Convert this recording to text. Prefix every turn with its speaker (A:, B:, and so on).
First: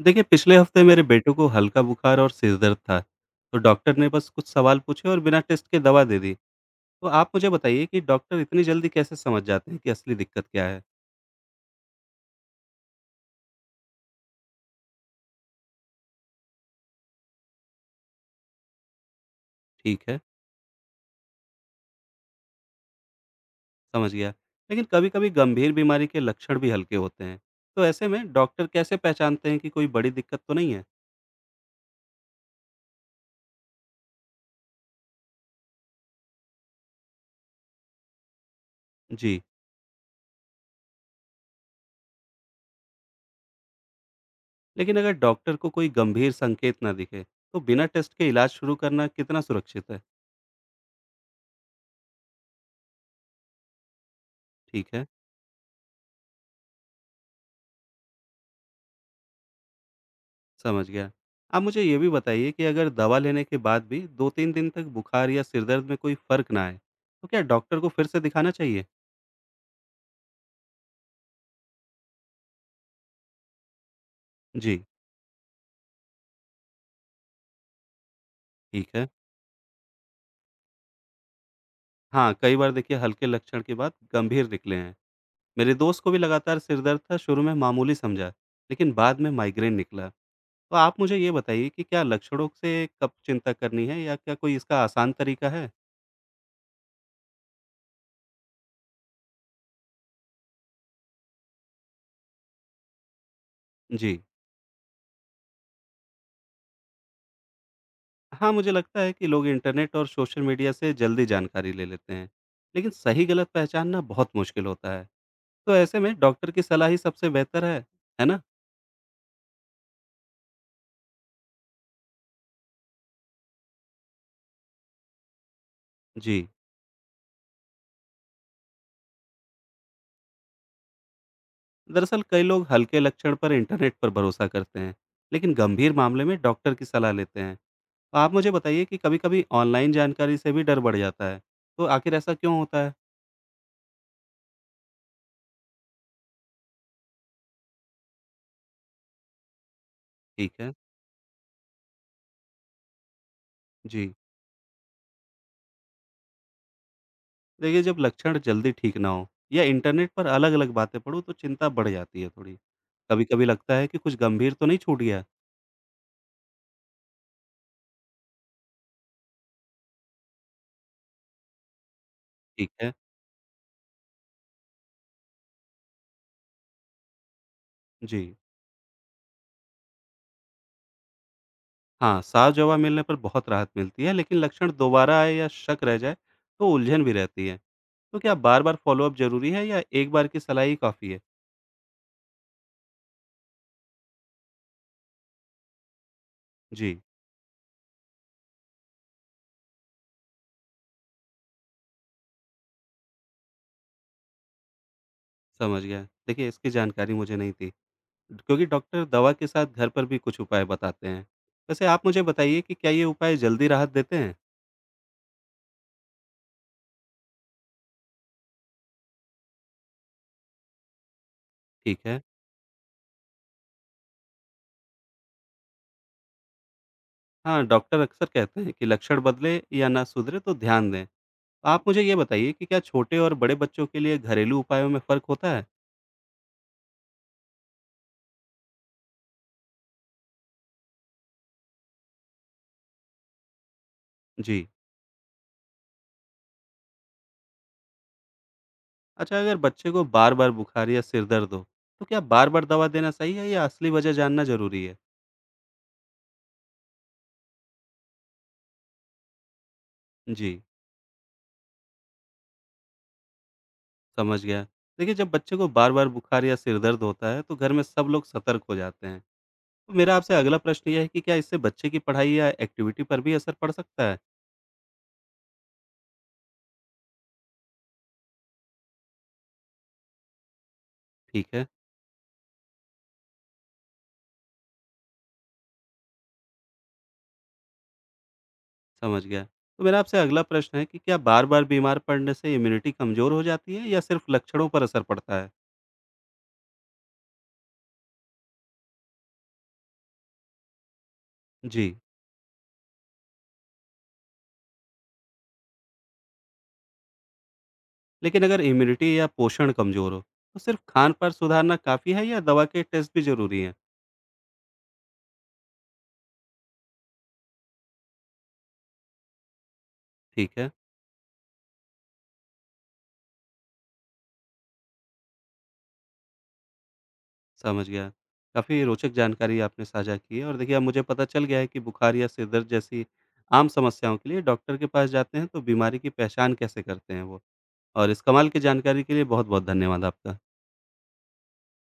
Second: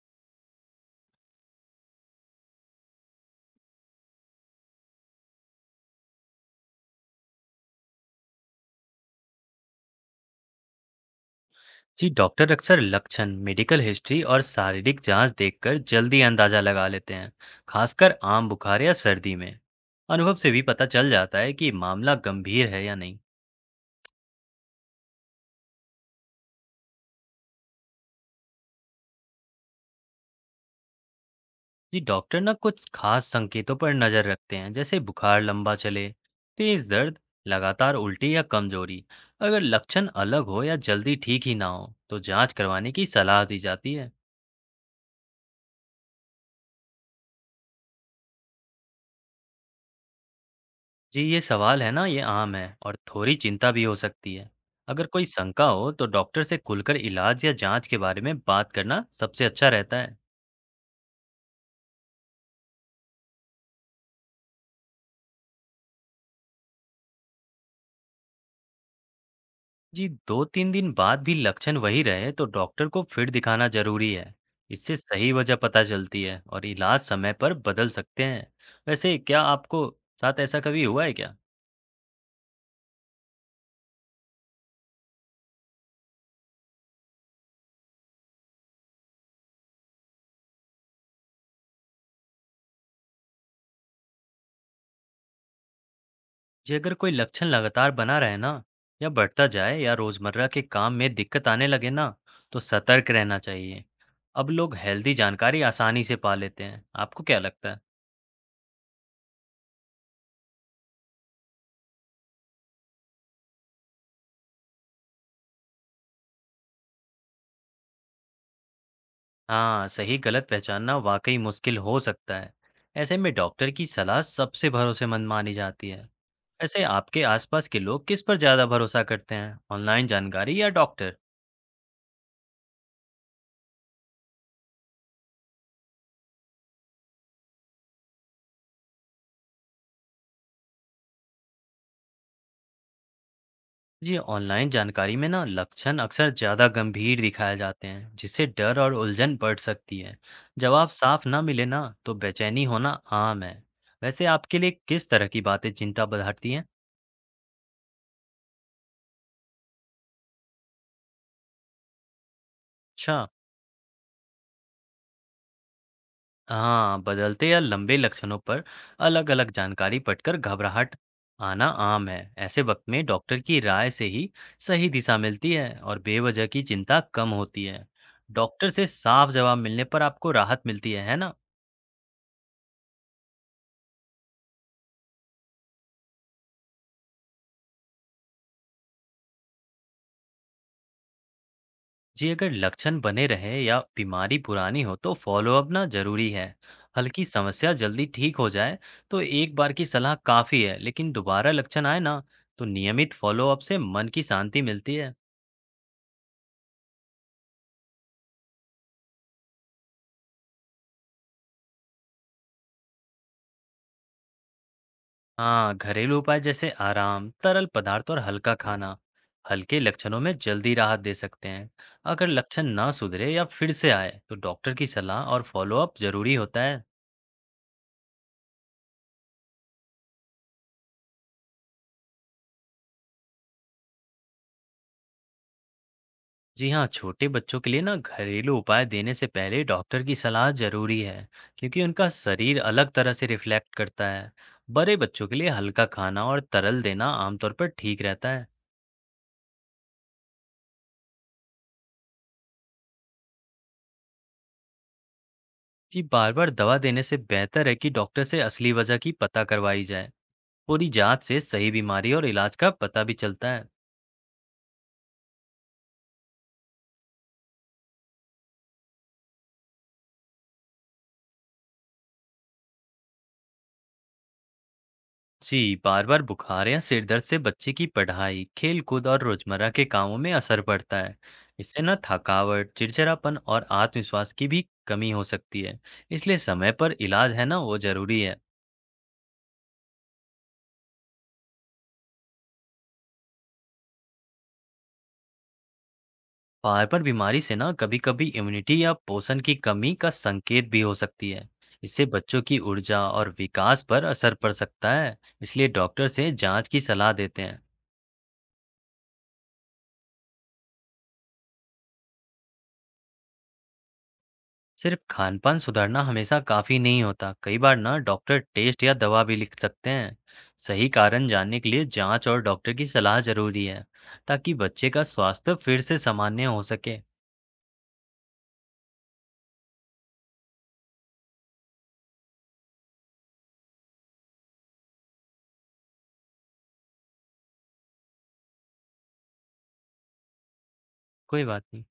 A: देखिए पिछले हफ्ते मेरे बेटे को हल्का बुखार और सिर दर्द था। तो डॉक्टर ने बस कुछ सवाल पूछे और बिना टेस्ट के दवा दे दी। तो आप मुझे बताइए कि डॉक्टर इतनी जल्दी कैसे समझ जाते हैं कि असली दिक्कत क्या है।
B: जी डॉक्टर अक्सर लक्षण मेडिकल हिस्ट्री और शारीरिक जांच देखकर जल्दी अंदाजा लगा लेते हैं। खासकर आम बुखार या सर्दी में
A: ठीक है।
B: अनुभव से भी पता चल जाता है कि मामला गंभीर है या नहीं।
A: समझ गया। लेकिन कभी कभी गंभीर बीमारी के लक्षण भी हल्के होते हैं। तो ऐसे में डॉक्टर कैसे पहचानते हैं कि कोई बड़ी दिक्कत तो नहीं है।
B: जी डॉक्टर ना कुछ खास संकेतों पर नजर रखते हैं, जैसे बुखार लंबा चले, तेज दर्द, लगातार उल्टी या कमजोरी।
A: जी।
B: अगर लक्षण अलग हो या जल्दी ठीक ही ना हो तो जांच करवाने की सलाह दी जाती है।
A: लेकिन अगर डॉक्टर को कोई गंभीर संकेत ना दिखे, तो बिना टेस्ट के इलाज शुरू करना कितना सुरक्षित है।
B: जी, ये सवाल है ना, ये आम है और थोड़ी चिंता भी हो सकती है।
A: ठीक
B: अगर
A: है।
B: कोई शंका हो तो डॉक्टर से खुलकर इलाज या जांच के बारे में बात करना सबसे अच्छा रहता है।
A: समझ गया। आप मुझे ये भी बताइए कि अगर दवा लेने के बाद भी 2-3 दिन तक बुखार या सिर दर्द में कोई फ़र्क ना आए, तो क्या डॉक्टर को फिर से दिखाना चाहिए?
B: जी, 2-3 दिन बाद भी लक्षण वही रहे तो डॉक्टर को फिर दिखाना जरूरी है।
A: जी।
B: इससे सही वजह पता चलती है और इलाज समय पर बदल सकते हैं।
A: ठीक है।
B: वैसे क्या आपको साथ ऐसा कभी हुआ है क्या?
A: हाँ, कई बार देखिए हल्के लक्षण के बाद गंभीर निकले हैं। मेरे दोस्त को भी लगातार सिर दर्द था, शुरू में मामूली समझा, लेकिन बाद में माइग्रेन निकला। तो आप मुझे ये बताइए कि क्या लक्षणों से कब चिंता करनी है या क्या कोई इसका आसान तरीका है?
B: जी अगर कोई लक्षण लगातार बना रहे ना, या बढ़ता जाए या रोजमर्रा के काम में दिक्कत आने लगे ना, तो सतर्क रहना चाहिए।
A: जी।
B: अब लोग हेल्दी जानकारी आसानी से पा लेते हैं, आपको क्या लगता है?
A: हाँ, मुझे लगता है कि लोग इंटरनेट और सोशल मीडिया से जल्दी जानकारी ले लेते हैं, लेकिन सही गलत पहचानना बहुत मुश्किल होता है। तो ऐसे में डॉक्टर की सलाह ही सबसे बेहतर है ना?
B: हाँ, सही गलत पहचानना वाकई मुश्किल हो सकता है। ऐसे में डॉक्टर की सलाह सबसे भरोसेमंद मानी जाती है।
A: जी।
B: वैसे आपके आसपास के लोग किस पर ज्यादा भरोसा करते हैं, ऑनलाइन जानकारी या डॉक्टर?
A: दरअसल कई लोग हल्के लक्षण पर इंटरनेट पर भरोसा करते हैं, लेकिन गंभीर मामले में डॉक्टर की सलाह लेते हैं। तो आप मुझे बताइए कि कभी-कभी ऑनलाइन जानकारी से भी डर बढ़ जाता है, तो आखिर ऐसा क्यों होता है?
B: जी, ऑनलाइन जानकारी में ना लक्षण अक्सर ज़्यादा गंभीर दिखाए जाते हैं, जिससे डर और उलझन बढ़ सकती है।
A: ठीक है।
B: जवाब साफ ना मिले ना तो बेचैनी होना आम है।
A: जी।
B: वैसे आपके लिए किस तरह की बातें चिंता बढ़ाती हैं?
A: देखिए, जब लक्षण जल्दी ठीक ना हो या इंटरनेट पर अलग-अलग बातें पढूँ तो चिंता बढ़ जाती है थोड़ी।
B: अच्छा,
A: कभी-कभी लगता है कि कुछ गंभीर तो नहीं छूट गया?
B: हाँ, बदलते या लंबे लक्षणों पर अलग-अलग जानकारी पढ़कर घबराहट आना आम है। ऐसे
A: ठीक
B: वक्त
A: है।
B: में डॉक्टर की राय से ही सही दिशा मिलती है और बेवजह की चिंता कम होती है।
A: जी।
B: डॉक्टर से साफ जवाब मिलने पर आपको राहत मिलती है ना?
A: हाँ, साफ जवाब मिलने पर बहुत राहत मिलती है, लेकिन लक्षण दोबारा आए या शक रह जाए तो उलझन भी रहती है। तो क्या बार-बार फ़ॉलो-अप ज़रूरी है या एक बार की सलाह ही काफ़ी है?
B: जी अगर लक्षण बने रहे या बीमारी पुरानी हो तो फॉलोअप ना जरूरी है।
A: जी।
B: हल्की समस्या जल्दी ठीक हो जाए तो एक बार की सलाह काफी है, लेकिन दोबारा लक्षण आए ना तो नियमित फॉलोअप से मन की शांति मिलती है।
A: समझ गया। देखिए, इसकी जानकारी मुझे नहीं थी क्योंकि डॉक्टर दवा के साथ घर पर भी कुछ उपाय बताते हैं। वैसे आप मुझे बताइए कि क्या ये उपाय जल्दी राहत देते हैं?
B: हाँ, घरेलू उपाय जैसे आराम, तरल पदार्थ और हल्का खाना हल्के लक्षणों में जल्दी राहत दे सकते हैं।
A: ठीक है।
B: अगर लक्षण ना सुधरे या फिर से आए तो डॉक्टर की सलाह और फॉलोअप जरूरी होता है।
A: हाँ, डॉक्टर अक्सर कहते हैं कि लक्षण बदले या ना सुधरे तो ध्यान दें। आप मुझे ये बताइए कि क्या छोटे और बड़े बच्चों के लिए घरेलू उपायों में फ़र्क होता है?
B: जी हाँ, छोटे बच्चों के लिए ना घरेलू उपाय देने से पहले डॉक्टर की सलाह जरूरी है, क्योंकि उनका शरीर अलग तरह से रिफ्लेक्ट करता है।
A: जी।
B: बड़े बच्चों के लिए हल्का खाना और तरल देना आमतौर पर ठीक रहता है।
A: अच्छा, अगर बच्चे को बार-बार बुखार या सिर दर्द हो, तो क्या बार-बार दवा देना सही है या असली वजह जानना ज़रूरी है?
B: जी बार-बार दवा देने से बेहतर है कि डॉक्टर से असली वजह की पता करवाई जाए।
A: जी।
B: पूरी जांच से सही बीमारी और इलाज का पता भी चलता है।
A: समझ गया। देखिए, जब बच्चे को बार-बार बुखार या सिर दर्द होता है, तो घर में सब लोग सतर्क हो जाते हैं। तो मेरा आपसे अगला प्रश्न ये है कि क्या इससे बच्चे की पढ़ाई या एक्टिविटी पर भी असर पड़ सकता है?
B: जी, बार बार बुखार या सिर दर्द से बच्चे की पढ़ाई, खेल कूद और रोजमर्रा के कामों में असर पड़ता है।
A: ठीक है।
B: इससे ना थकावट, चिड़चिड़ापन और आत्मविश्वास की भी कमी हो सकती है। इसलिए समय पर इलाज है ना वो जरूरी है।
A: समझ गया। तो मेरा आपसे अगला प्रश्न है कि क्या बार-बार बीमार पड़ने से इम्यूनिटी कमज़ोर हो जाती है या सिर्फ लक्षणों पर असर पड़ता है?
B: बार बार बीमारी से ना कभी कभी इम्यूनिटी या पोषण की कमी का संकेत भी हो सकती है।
A: जी।
B: इससे बच्चों की ऊर्जा और विकास पर असर पड़ सकता है। इसलिए डॉक्टर से जांच की सलाह देते हैं।
A: लेकिन अगर इम्यूनिटी या पोषण कमज़ोर हो, तो सिर्फ खान-पान सुधारना काफ़ी है या दवा के टेस्ट भी ज़रूरी हैं?
B: सिर्फ खान-पान सुधारना हमेशा काफ़ी नहीं होता। कई बार ना डॉक्टर टेस्ट या दवा भी लिख सकते हैं।
A: ठीक है।
B: सही कारण जानने के लिए जांच और डॉक्टर की सलाह ज़रूरी है, ताकि बच्चे का स्वास्थ्य फिर से सामान्य हो सके।
A: समझ गया। काफ़ी रोचक जानकारी आपने साझा की है और देखिए अब मुझे पता चल गया है कि बुखार या सिर दर्द जैसी आम समस्याओं के लिए डॉक्टर के पास जाते हैं तो बीमारी की पहचान कैसे करते हैं वो। और इस कमाल की जानकारी के लिए बहुत-बहुत धन्यवाद आपका।
B: कोई बात नहीं।